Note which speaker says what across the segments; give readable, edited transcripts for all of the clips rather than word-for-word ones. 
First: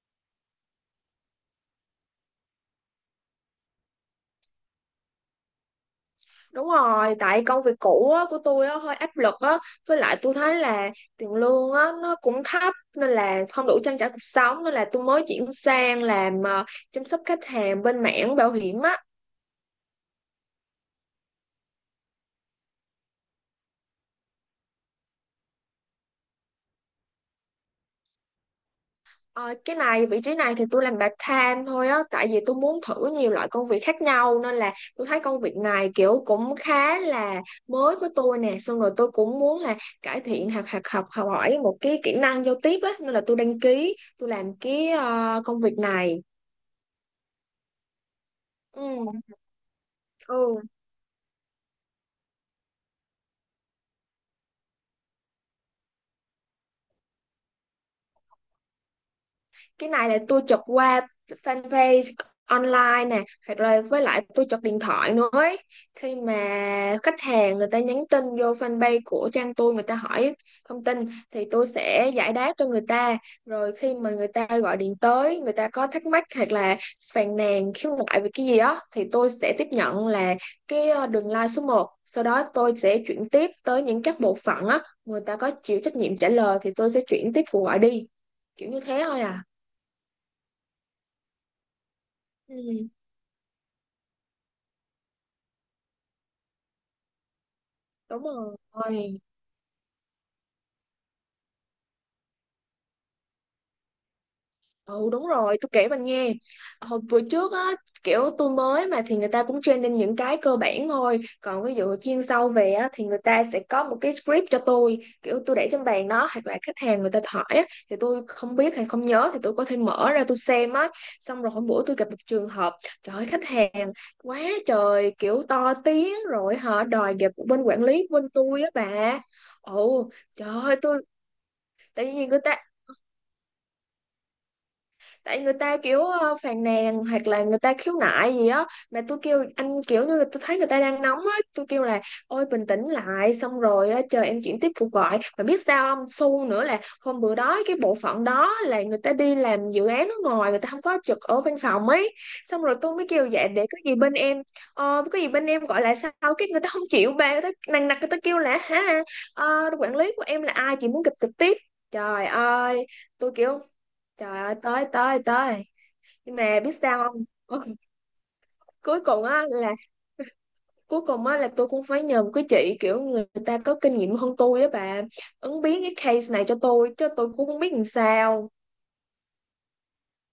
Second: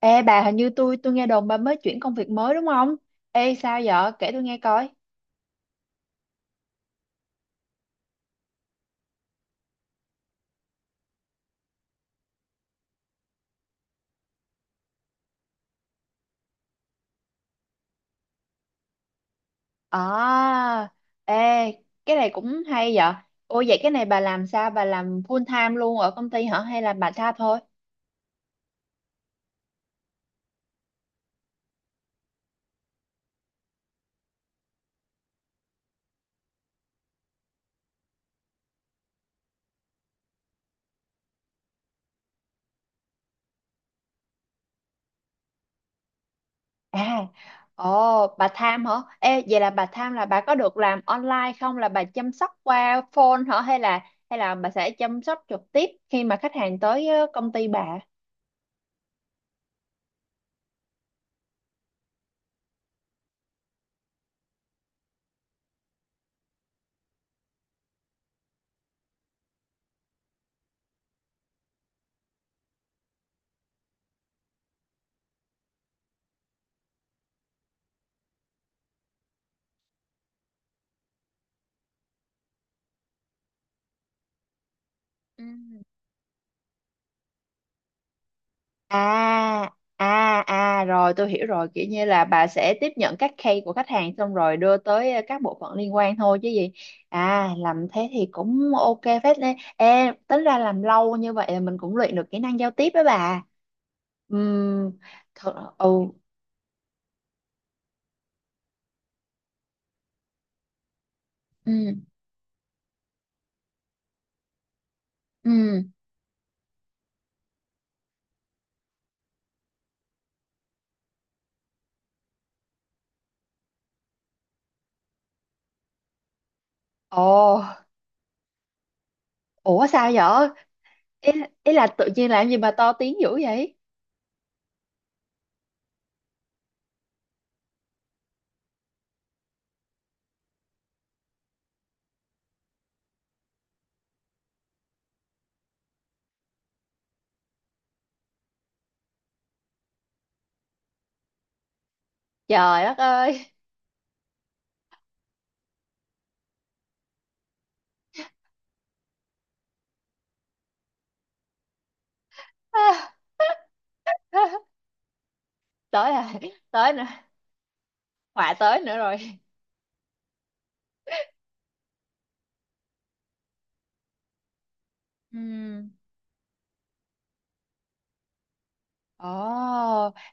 Speaker 1: Ê bà, hình như tôi nghe đồn bà mới chuyển công việc mới đúng không? Ê sao vậy? Kể tôi nghe coi.
Speaker 2: Đúng rồi, tại công việc cũ á, của tôi á, hơi áp lực á, với lại tôi thấy là tiền lương á, nó cũng thấp nên là không đủ trang trải cuộc sống nên là tôi mới chuyển sang làm chăm sóc khách hàng bên mảng bảo hiểm á.
Speaker 1: À, ê cái này cũng hay vậy. Ôi, vậy cái này bà làm sao? Bà làm full time luôn ở công ty hả? Hay là bà time thôi?
Speaker 2: Ờ, cái này vị trí này thì tôi làm part time thôi á, tại vì tôi muốn thử nhiều loại công việc khác nhau nên là tôi thấy công việc này kiểu cũng khá là mới với tôi nè, xong rồi tôi cũng muốn là cải thiện hoặc học học học hỏi một cái kỹ năng giao tiếp á, nên là tôi đăng ký tôi làm cái công việc này.
Speaker 1: À, ồ bà tham hả?
Speaker 2: Ừ.
Speaker 1: Ê vậy là bà tham là bà có
Speaker 2: Ừ.
Speaker 1: được làm online không? Là bà chăm sóc qua phone hả? Hay là bà sẽ chăm sóc trực tiếp khi mà khách hàng tới công ty bà?
Speaker 2: Cái này là tôi chụp qua fanpage online nè hoặc là với lại tôi chụp điện thoại nữa ấy. Khi mà khách hàng người ta nhắn tin vô fanpage của trang tôi người ta hỏi thông tin thì tôi sẽ giải đáp cho người ta, rồi khi mà người ta gọi điện tới người ta có thắc mắc hoặc là phàn nàn khiếu nại về cái gì đó thì tôi sẽ tiếp nhận là cái đường line số 1, sau đó tôi sẽ chuyển tiếp tới những các bộ phận á, người ta
Speaker 1: Ừ.
Speaker 2: có chịu trách nhiệm trả lời thì tôi sẽ chuyển tiếp cuộc gọi đi, kiểu như thế thôi à.
Speaker 1: À, à, à, rồi tôi hiểu rồi, kiểu như là bà sẽ tiếp
Speaker 2: Ừ,
Speaker 1: nhận các case của khách hàng xong rồi đưa tới các bộ phận liên quan thôi chứ gì. À, làm thế
Speaker 2: đúng
Speaker 1: thì
Speaker 2: rồi.
Speaker 1: cũng ok phết đấy. Ê, tính ra làm lâu như vậy là mình cũng luyện được kỹ năng giao tiếp đó bà. Ừm,
Speaker 2: Ừ đúng
Speaker 1: thật,
Speaker 2: rồi, tôi kể
Speaker 1: ừ,
Speaker 2: bạn nghe. Hồi bữa trước á, kiểu tôi mới mà thì người ta cũng training những cái cơ bản thôi, còn ví
Speaker 1: ừ.
Speaker 2: dụ chuyên sâu về á thì người ta sẽ có một cái script cho tôi, kiểu tôi để trên
Speaker 1: Ừm,
Speaker 2: bàn đó hoặc là khách hàng người ta hỏi á thì tôi không biết hay không nhớ thì tôi có thể mở ra tôi xem á. Xong rồi hôm bữa tôi gặp một trường hợp, trời ơi khách hàng quá trời kiểu to tiếng rồi họ đòi
Speaker 1: ồ,
Speaker 2: gặp bên quản lý bên tôi á bà.
Speaker 1: ủa
Speaker 2: Ồ,
Speaker 1: sao vậy?
Speaker 2: trời ơi tôi
Speaker 1: Ý, ý là
Speaker 2: tại
Speaker 1: tự
Speaker 2: vì
Speaker 1: nhiên
Speaker 2: người
Speaker 1: làm gì
Speaker 2: ta
Speaker 1: mà to tiếng dữ vậy?
Speaker 2: tại người ta kiểu phàn nàn hoặc là người ta khiếu nại gì á, mà tôi kêu anh kiểu như là tôi thấy người ta đang nóng á, tôi kêu là ôi bình tĩnh lại xong rồi á, chờ em chuyển tiếp cuộc gọi, mà biết sao không, xu nữa là hôm bữa đó cái bộ phận đó là người ta đi làm dự án ở ngoài, người ta không có trực ở văn phòng ấy. Xong rồi
Speaker 1: Trời
Speaker 2: tôi
Speaker 1: đất
Speaker 2: mới kêu
Speaker 1: ơi.
Speaker 2: dạ để có gì bên em gọi lại sau, cái người ta không chịu bà, người ta nằng nặc người ta kêu là hả quản lý của em là ai chị muốn gặp trực tiếp. Trời ơi tôi kiểu Trời ơi tới tới tới,
Speaker 1: Tới
Speaker 2: nhưng
Speaker 1: rồi,
Speaker 2: mà biết
Speaker 1: tới nữa,
Speaker 2: sao không
Speaker 1: họa tới nữa
Speaker 2: cuối cùng
Speaker 1: rồi.
Speaker 2: á là cuối cùng á là tôi cũng phải nhờ một cái chị kiểu người ta có kinh nghiệm hơn tôi á bà,
Speaker 1: Ừ.
Speaker 2: ứng biến cái case này cho tôi chứ tôi cũng không biết làm sao.
Speaker 1: Ồ,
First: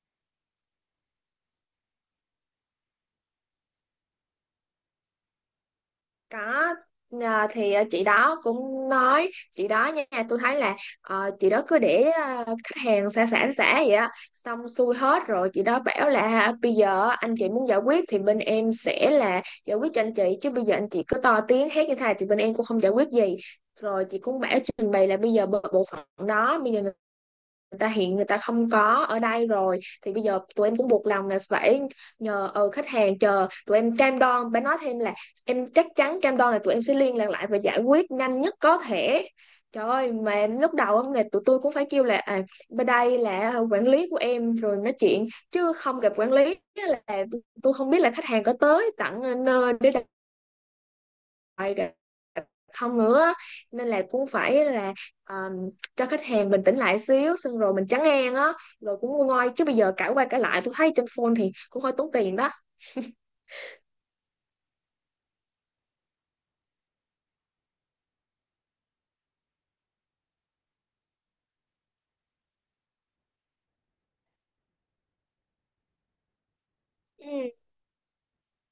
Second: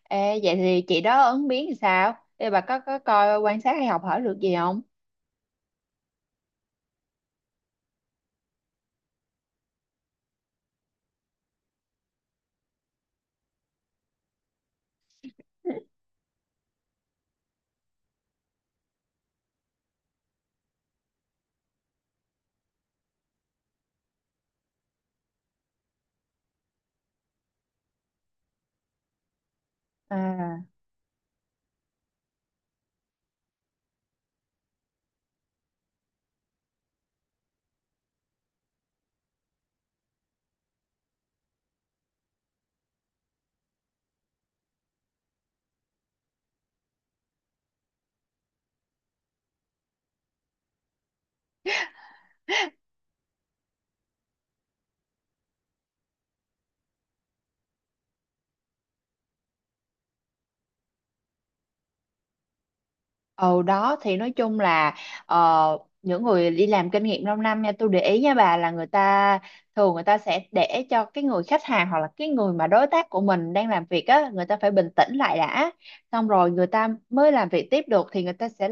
Speaker 1: ê, vậy thì chị đó ứng biến thì sao? Ê, bà có coi quan sát hay học hỏi được gì không?
Speaker 2: Có. Thì chị đó cũng nói, chị đó nha tôi thấy là chị đó cứ để khách hàng xả xả xả vậy á, xong xuôi hết rồi chị đó bảo là bây giờ anh chị muốn giải quyết thì bên em sẽ là giải quyết cho anh chị, chứ bây giờ anh chị cứ to tiếng hét như thế này thì bên em cũng không giải quyết gì. Rồi chị cũng bảo trình bày là bây giờ bộ bộ phận đó bây giờ người ta hiện người ta không có ở đây rồi thì bây giờ
Speaker 1: À,
Speaker 2: tụi em cũng buộc lòng là phải nhờ khách hàng chờ, tụi em cam đoan bà nói thêm là em chắc chắn cam đoan là tụi em sẽ liên lạc lại và giải quyết nhanh nhất có thể. Trời ơi mà em lúc đầu á, tụi tôi cũng phải kêu là bên đây là quản lý của em rồi nói chuyện chứ không gặp quản lý, là tôi không biết là khách hàng có tới tận nơi để đặt lại gặp không nữa, nên là cũng phải là ờ, cho khách hàng bình tĩnh lại xíu xong rồi mình trấn an á, rồi cũng nguôi ngoai chứ bây giờ cãi qua cãi lại tôi thấy trên phone thì cũng hơi tốn tiền đó.
Speaker 1: ồ đó thì nói chung là những người đi làm kinh nghiệm lâu năm nha, tôi để ý nha bà, là người ta thường người ta sẽ để cho cái người khách hàng hoặc là cái người mà đối tác của mình đang làm việc á, người ta phải bình tĩnh lại đã, xong rồi người ta mới làm
Speaker 2: Ừ
Speaker 1: việc tiếp được. Thì người ta sẽ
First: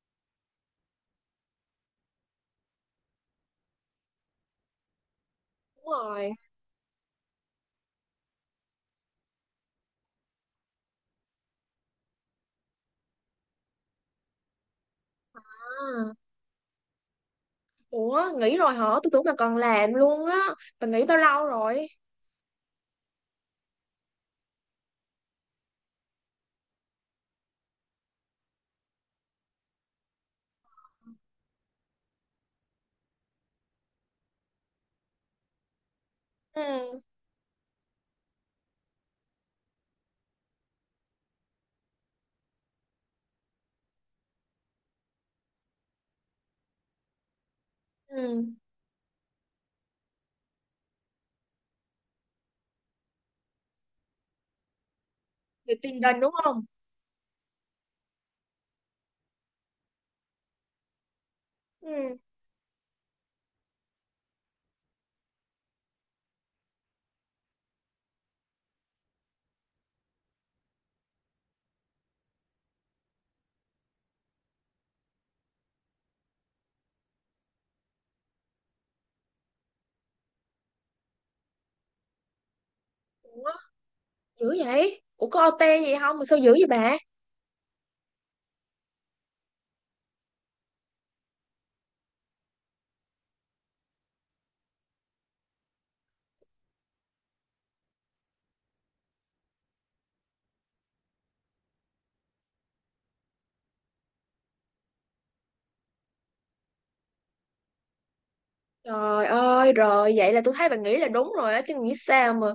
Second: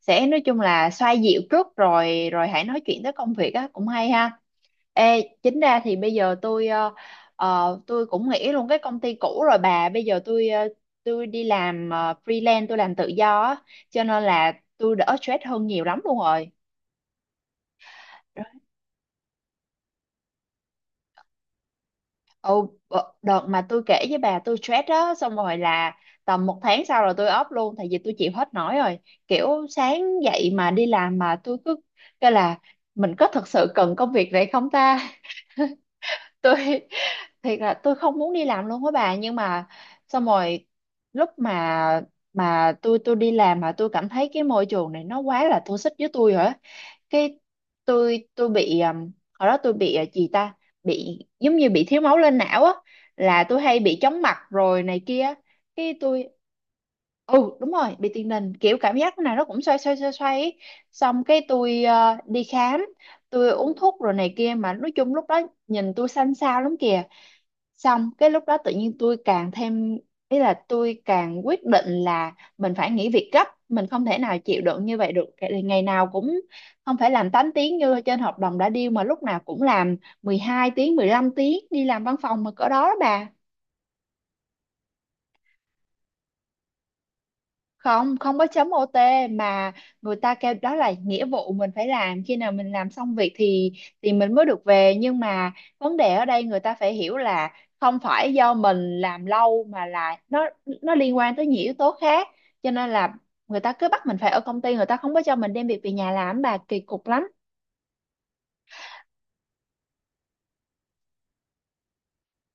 Speaker 1: sẽ nói chung là xoa dịu trước rồi rồi hãy nói chuyện tới công việc á, cũng hay ha. Ê, chính ra
Speaker 2: đúng
Speaker 1: thì bây
Speaker 2: rồi.
Speaker 1: giờ tôi tôi cũng nghỉ luôn cái công ty cũ rồi bà. Bây giờ tôi tôi đi làm freelance, tôi làm tự do á, cho nên là tôi đỡ stress hơn nhiều
Speaker 2: À,
Speaker 1: lắm luôn rồi.
Speaker 2: ủa nghỉ rồi hả, tôi tưởng là còn làm luôn á. Bà nghỉ bao lâu rồi?
Speaker 1: Ồ, đợt mà tôi kể với bà tôi stress đó, xong rồi là tầm một tháng sau rồi tôi off luôn, tại vì tôi chịu hết nổi rồi. Kiểu sáng dậy mà đi làm mà tôi cứ, cái là mình có thật sự cần công việc này không ta? Tôi
Speaker 2: Ừ.
Speaker 1: thiệt là tôi không muốn đi làm luôn á bà, nhưng mà xong rồi lúc mà tôi đi làm mà tôi cảm thấy cái môi trường này nó quá là toxic với tôi rồi á, cái
Speaker 2: Ừ
Speaker 1: tôi bị hồi đó tôi bị gì ta, bị giống như bị thiếu máu lên não á, là tôi hay bị chóng mặt rồi này kia.
Speaker 2: thì
Speaker 1: Cái
Speaker 2: tiền đình
Speaker 1: tôi,
Speaker 2: đúng không.
Speaker 1: ừ đúng rồi, bị tiền đình, kiểu cảm giác nào nó cũng xoay xoay xoay xoay ấy. Xong cái tôi
Speaker 2: Ừ.
Speaker 1: đi khám, tôi uống thuốc rồi này kia, mà nói chung lúc đó nhìn tôi xanh xao lắm kìa. Xong cái lúc đó tự nhiên tôi càng thêm, ý là tôi càng quyết định là mình phải nghỉ việc gấp, mình không thể nào chịu đựng như vậy được. Ngày nào cũng, không phải làm 8 tiếng như trên hợp đồng đã deal mà lúc nào cũng làm 12 tiếng, 15 tiếng đi làm văn phòng mà cỡ đó đó bà.
Speaker 2: Ủa dữ vậy, ủa có OT gì không mà sao dữ vậy bà?
Speaker 1: Không, không có chấm OT, mà người ta kêu đó là nghĩa vụ mình phải làm, khi nào mình làm xong việc thì mình mới được về. Nhưng mà vấn đề ở đây người ta phải hiểu là không phải do mình làm lâu mà là nó liên quan tới nhiều yếu tố khác, cho nên là người ta cứ bắt mình phải ở công ty, người ta không có cho mình đem việc về nhà làm bà, kỳ cục lắm.
Speaker 2: Trời ơi, rồi vậy là tôi thấy bạn nghĩ là đúng rồi á, chứ nghĩ sao mà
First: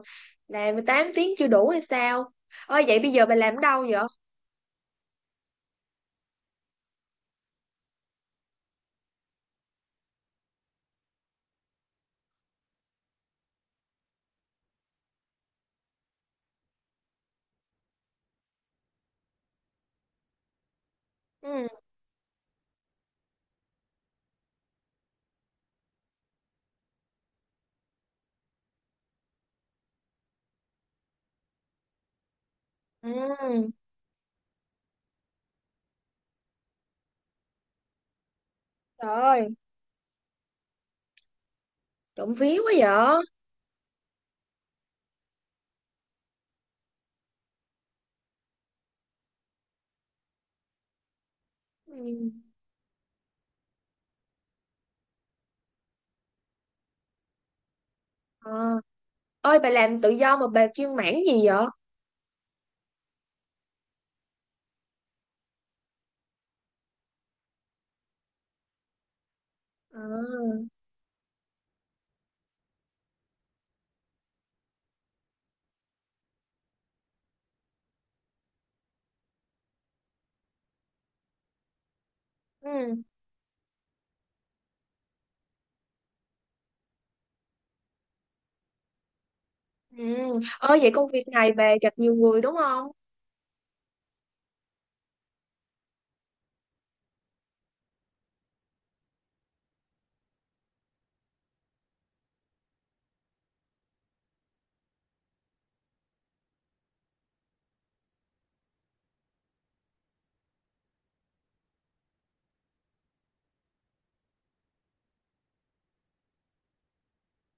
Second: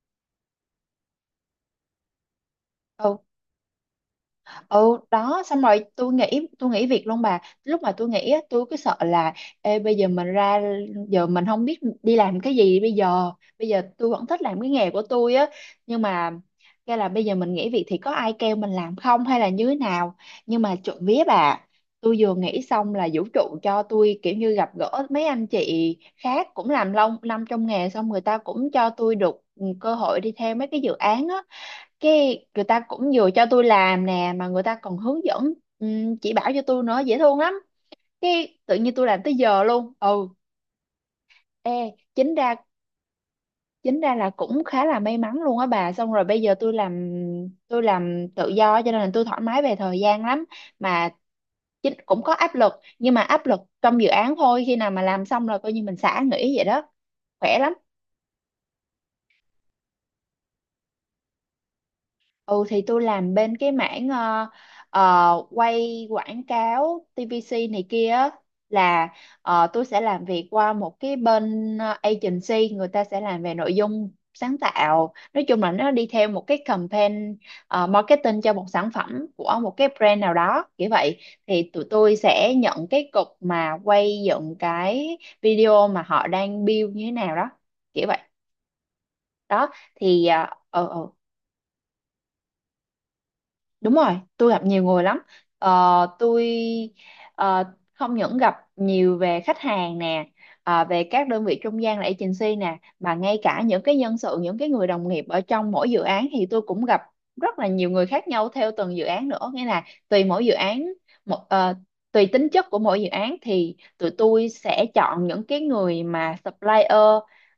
Speaker 2: làm 8 tiếng chưa đủ hay sao? Ơi vậy bây
Speaker 1: Ừ.
Speaker 2: giờ bà làm ở đâu vậy?
Speaker 1: Ừ đó xong rồi tôi nghĩ, tôi nghĩ việc luôn bà. Lúc mà tôi nghĩ á, tôi cứ sợ là ê, bây giờ mình ra, giờ mình không biết đi làm cái gì bây giờ. Bây giờ tôi vẫn thích làm cái nghề của tôi á, nhưng mà cái là bây giờ mình nghỉ việc thì có ai kêu mình làm không hay là như thế nào? Nhưng mà trộm vía bà,
Speaker 2: Ừ.
Speaker 1: tôi vừa nghĩ xong là vũ trụ cho tôi kiểu như gặp gỡ mấy anh chị khác cũng làm lâu năm trong nghề, xong người ta cũng cho tôi được cơ hội đi theo mấy cái dự án á. Cái người ta cũng vừa cho tôi
Speaker 2: Ừ.
Speaker 1: làm nè, mà người ta còn hướng dẫn, chỉ bảo cho tôi nữa, dễ thương lắm. Cái tự nhiên tôi
Speaker 2: Trời
Speaker 1: làm tới
Speaker 2: ơi,
Speaker 1: giờ luôn ừ. Ê, chính
Speaker 2: trộm
Speaker 1: ra,
Speaker 2: vía quá vậy.
Speaker 1: chính ra là cũng khá là may mắn luôn á bà. Xong rồi bây giờ tôi làm, tôi làm tự do cho nên là tôi thoải mái về thời gian lắm, mà chính cũng
Speaker 2: Ừ.
Speaker 1: có áp lực, nhưng mà áp lực trong dự án thôi. Khi nào mà làm xong rồi coi như mình xả nghỉ vậy đó, khỏe lắm.
Speaker 2: À. Ơi bà làm tự do mà bà chuyên mảng gì vậy?
Speaker 1: Ừ, thì tôi làm bên cái mảng quay quảng cáo TVC này kia á, là tôi sẽ làm việc
Speaker 2: À.
Speaker 1: qua một cái bên agency, người ta sẽ làm về nội dung sáng tạo, nói chung là nó đi theo một cái campaign marketing cho một sản phẩm của một cái brand nào đó, kiểu vậy. Thì tụi tôi sẽ nhận
Speaker 2: Ừ.
Speaker 1: cái cục mà quay dựng cái video mà họ đang build như thế nào đó, kiểu vậy đó
Speaker 2: Ừ.
Speaker 1: thì.
Speaker 2: Ơi vậy công
Speaker 1: uh,
Speaker 2: việc này bà gặp nhiều người đúng không?
Speaker 1: Đúng rồi, tôi gặp nhiều người lắm. Ờ, tôi ờ, không những gặp nhiều về khách hàng nè, ờ, về các đơn vị trung gian là agency nè, mà ngay cả những cái nhân sự, những cái người đồng nghiệp ở trong mỗi dự án thì tôi cũng gặp rất là nhiều người khác nhau theo từng dự án nữa. Nghĩa là tùy mỗi dự án, một, ờ, tùy tính chất của mỗi dự án thì tụi tôi sẽ chọn những cái người mà supplier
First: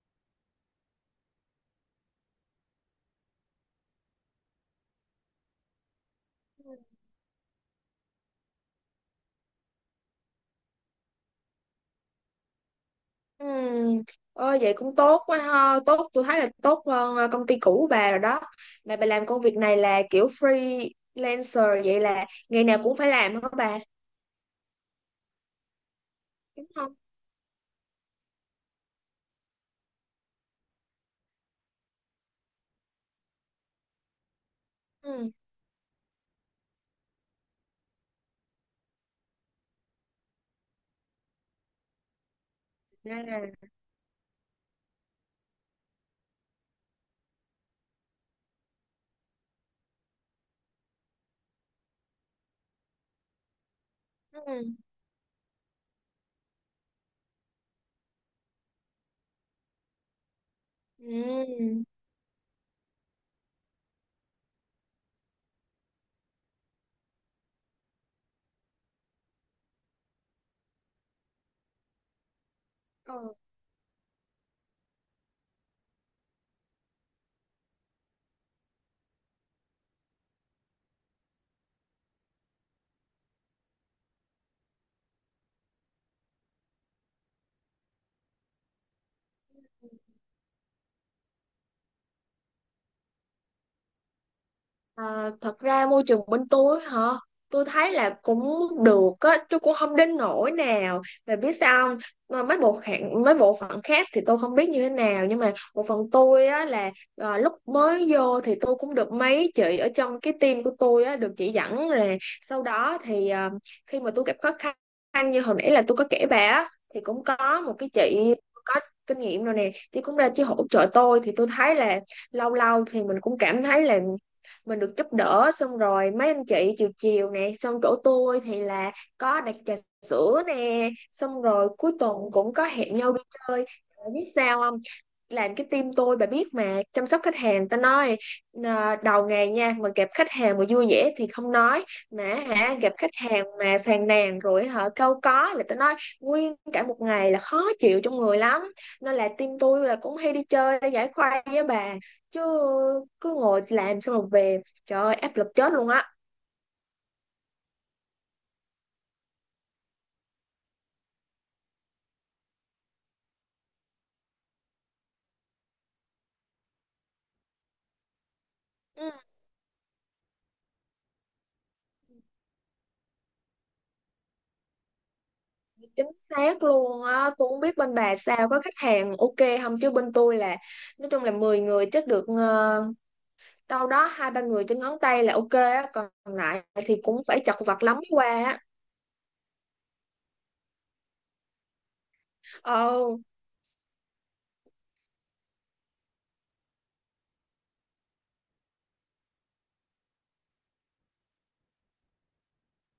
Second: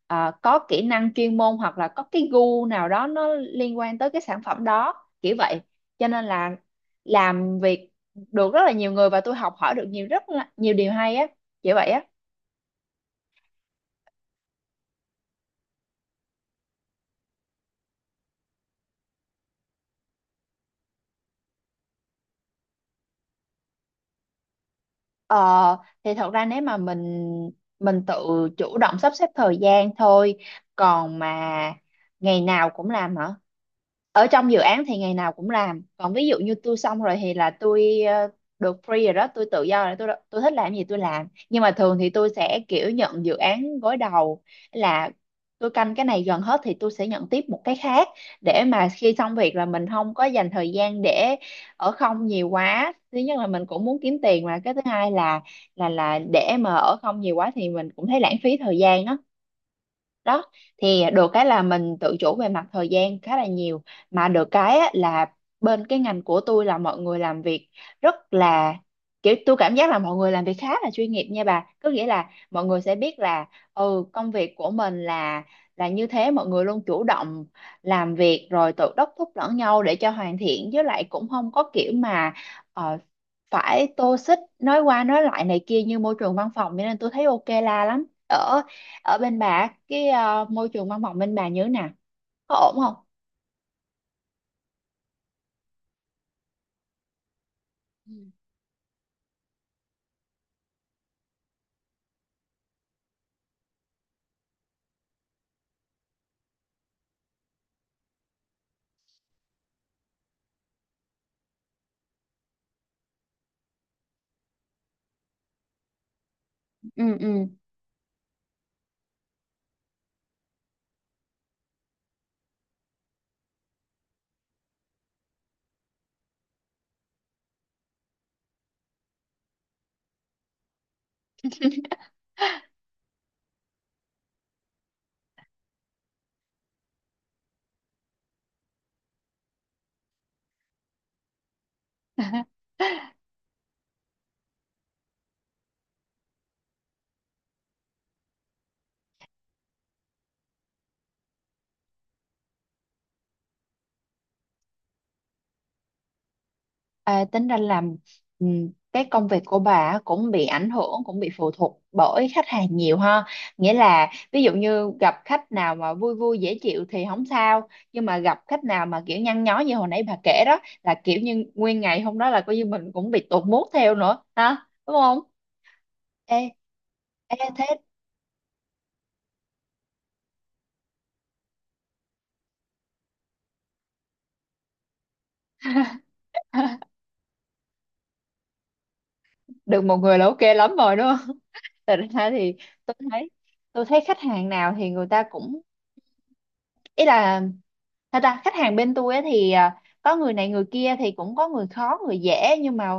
Speaker 1: có kỹ năng chuyên môn hoặc là có cái gu nào đó nó liên quan tới cái sản phẩm đó. Kiểu vậy, cho nên là
Speaker 2: Ừ.
Speaker 1: làm việc được rất là nhiều người và tôi học hỏi được nhiều, rất là, nhiều điều hay á, kiểu vậy á.
Speaker 2: Ừ. Ôi, vậy cũng tốt quá ha, tốt, tôi thấy là tốt hơn công ty cũ của bà rồi đó. Mà bà làm công việc này là kiểu freelancer vậy là ngày nào cũng phải làm hả bà,
Speaker 1: Ờ, thì thật ra nếu
Speaker 2: đúng
Speaker 1: mà
Speaker 2: không?
Speaker 1: mình tự chủ động sắp xếp thời gian thôi, còn mà ngày nào cũng làm hả? Ở trong dự án thì ngày nào
Speaker 2: Ừ.
Speaker 1: cũng làm, còn ví dụ như tôi xong rồi thì là tôi được free rồi đó, tôi tự do rồi, tôi thích làm gì tôi làm. Nhưng mà thường thì tôi sẽ kiểu nhận dự
Speaker 2: À.
Speaker 1: án gối đầu, là tôi canh cái này gần hết thì tôi sẽ nhận tiếp một cái khác, để mà khi xong việc là mình không có dành thời gian để ở không nhiều quá. Thứ nhất là mình cũng muốn kiếm tiền, mà
Speaker 2: Ừ.
Speaker 1: cái thứ hai là là để mà ở không nhiều quá thì mình cũng thấy lãng phí thời gian đó. Đó thì được cái là mình tự chủ về mặt thời gian khá là nhiều, mà được cái á, là bên cái ngành của tôi là mọi người làm việc rất là, kiểu tôi cảm giác là mọi người làm việc khá là chuyên nghiệp nha bà. Có nghĩa là mọi người sẽ biết
Speaker 2: Ừ.
Speaker 1: là công việc của mình là như thế, mọi người luôn chủ động làm việc rồi tự đốc thúc lẫn nhau để cho hoàn thiện, với lại cũng không có kiểu mà ờ, phải tô xích nói qua nói lại này kia như môi trường văn phòng, cho nên tôi thấy ok la lắm. Ở ở bên bà cái môi trường văn phòng bên bà như thế nào, có ổn không?
Speaker 2: À, thật ra môi trường bên tôi hả, tôi thấy là
Speaker 1: Ừ.
Speaker 2: cũng được á, chứ cũng không đến nỗi nào, mà biết sao không? Ờ, mấy bộ phận khác thì tôi không biết như thế nào, nhưng mà bộ phận tôi á là lúc mới vô thì tôi cũng được mấy chị ở trong cái team của tôi á được chỉ dẫn là, sau đó thì khi mà tôi gặp khó khăn như hồi nãy là tôi có kể bà á thì
Speaker 1: Ừ,
Speaker 2: cũng
Speaker 1: ừ.
Speaker 2: có một cái chị có kinh nghiệm rồi nè, chị cũng ra chị hỗ trợ tôi thì tôi thấy là lâu lâu thì mình cũng cảm thấy là mình được giúp đỡ, xong rồi mấy anh chị chiều chiều nè, xong chỗ tôi thì là có đặt trà sữa nè, xong rồi cuối tuần cũng có hẹn nhau đi chơi. Bạn biết sao không, làm cái team tôi bà biết mà chăm sóc khách hàng ta nói, đầu ngày nha mà gặp khách hàng mà vui vẻ thì không nói, mà hả gặp khách hàng mà phàn nàn rồi hả câu có là ta nói nguyên cả một ngày là khó chịu trong người lắm, nên là team tôi là cũng hay đi chơi để giải khuây với bà, chứ cứ ngồi làm xong rồi về trời ơi áp lực chết luôn á.
Speaker 1: À, tính ra làm, ừ, cái công việc của bà cũng bị ảnh hưởng, cũng bị phụ thuộc bởi khách hàng nhiều ha? Nghĩa là ví dụ như gặp khách nào mà vui vui dễ chịu thì không sao, nhưng mà gặp khách nào mà
Speaker 2: Ừ,
Speaker 1: kiểu nhăn nhó như hồi nãy bà kể đó, là kiểu như nguyên ngày hôm đó là coi như mình cũng bị tụt mood theo nữa ha, đúng không?
Speaker 2: chính
Speaker 1: Ê,
Speaker 2: xác luôn á,
Speaker 1: ê
Speaker 2: tôi không
Speaker 1: thế.
Speaker 2: biết bên bà sao có khách hàng ok không chứ bên tôi là nói chung là 10 người chắc được đâu đó hai ba người trên ngón tay là ok á, còn lại thì cũng phải chật vật lắm mới qua á.
Speaker 1: Được một người là ok lắm rồi đúng. Thật ra thì tôi
Speaker 2: Ờ.
Speaker 1: thấy, tôi thấy khách hàng nào thì người ta cũng, ý là thật ra khách hàng bên tôi á thì có người này người kia, thì cũng có người khó người dễ. Nhưng mà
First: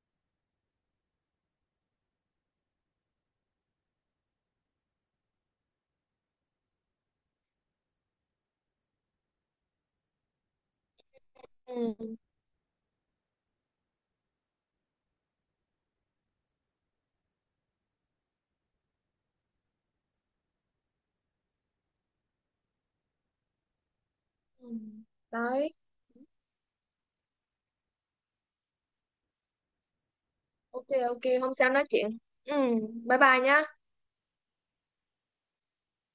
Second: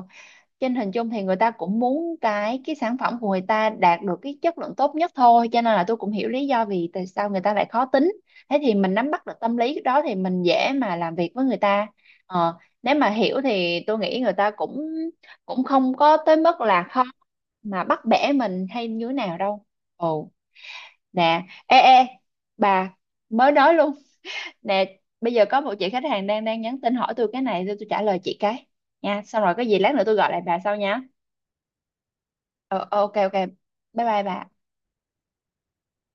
Speaker 1: trên hình chung thì người ta cũng muốn cái sản phẩm của người ta đạt được cái chất lượng tốt nhất thôi, cho nên là tôi cũng hiểu lý do vì tại sao người ta lại khó tính. Thế thì mình nắm bắt được tâm lý đó thì mình dễ mà làm việc với người ta.
Speaker 2: Ừ.
Speaker 1: Ờ, nếu mà hiểu thì tôi nghĩ người ta cũng cũng không có tới mức là khó mà bắt bẻ mình hay như thế nào đâu. Ừ nè, ê, bà mới nói luôn
Speaker 2: Ừ.
Speaker 1: nè. Bây giờ có
Speaker 2: Đấy.
Speaker 1: một chị khách hàng đang đang nhắn tin hỏi tôi cái này, tôi trả lời chị cái nha, xong rồi có gì lát nữa tôi gọi lại bà sau
Speaker 2: Ok
Speaker 1: nha.
Speaker 2: ok hôm sau nói chuyện. Ừ,
Speaker 1: Ờ, ok
Speaker 2: bye
Speaker 1: ok,
Speaker 2: bye nhá.
Speaker 1: bye bye bà.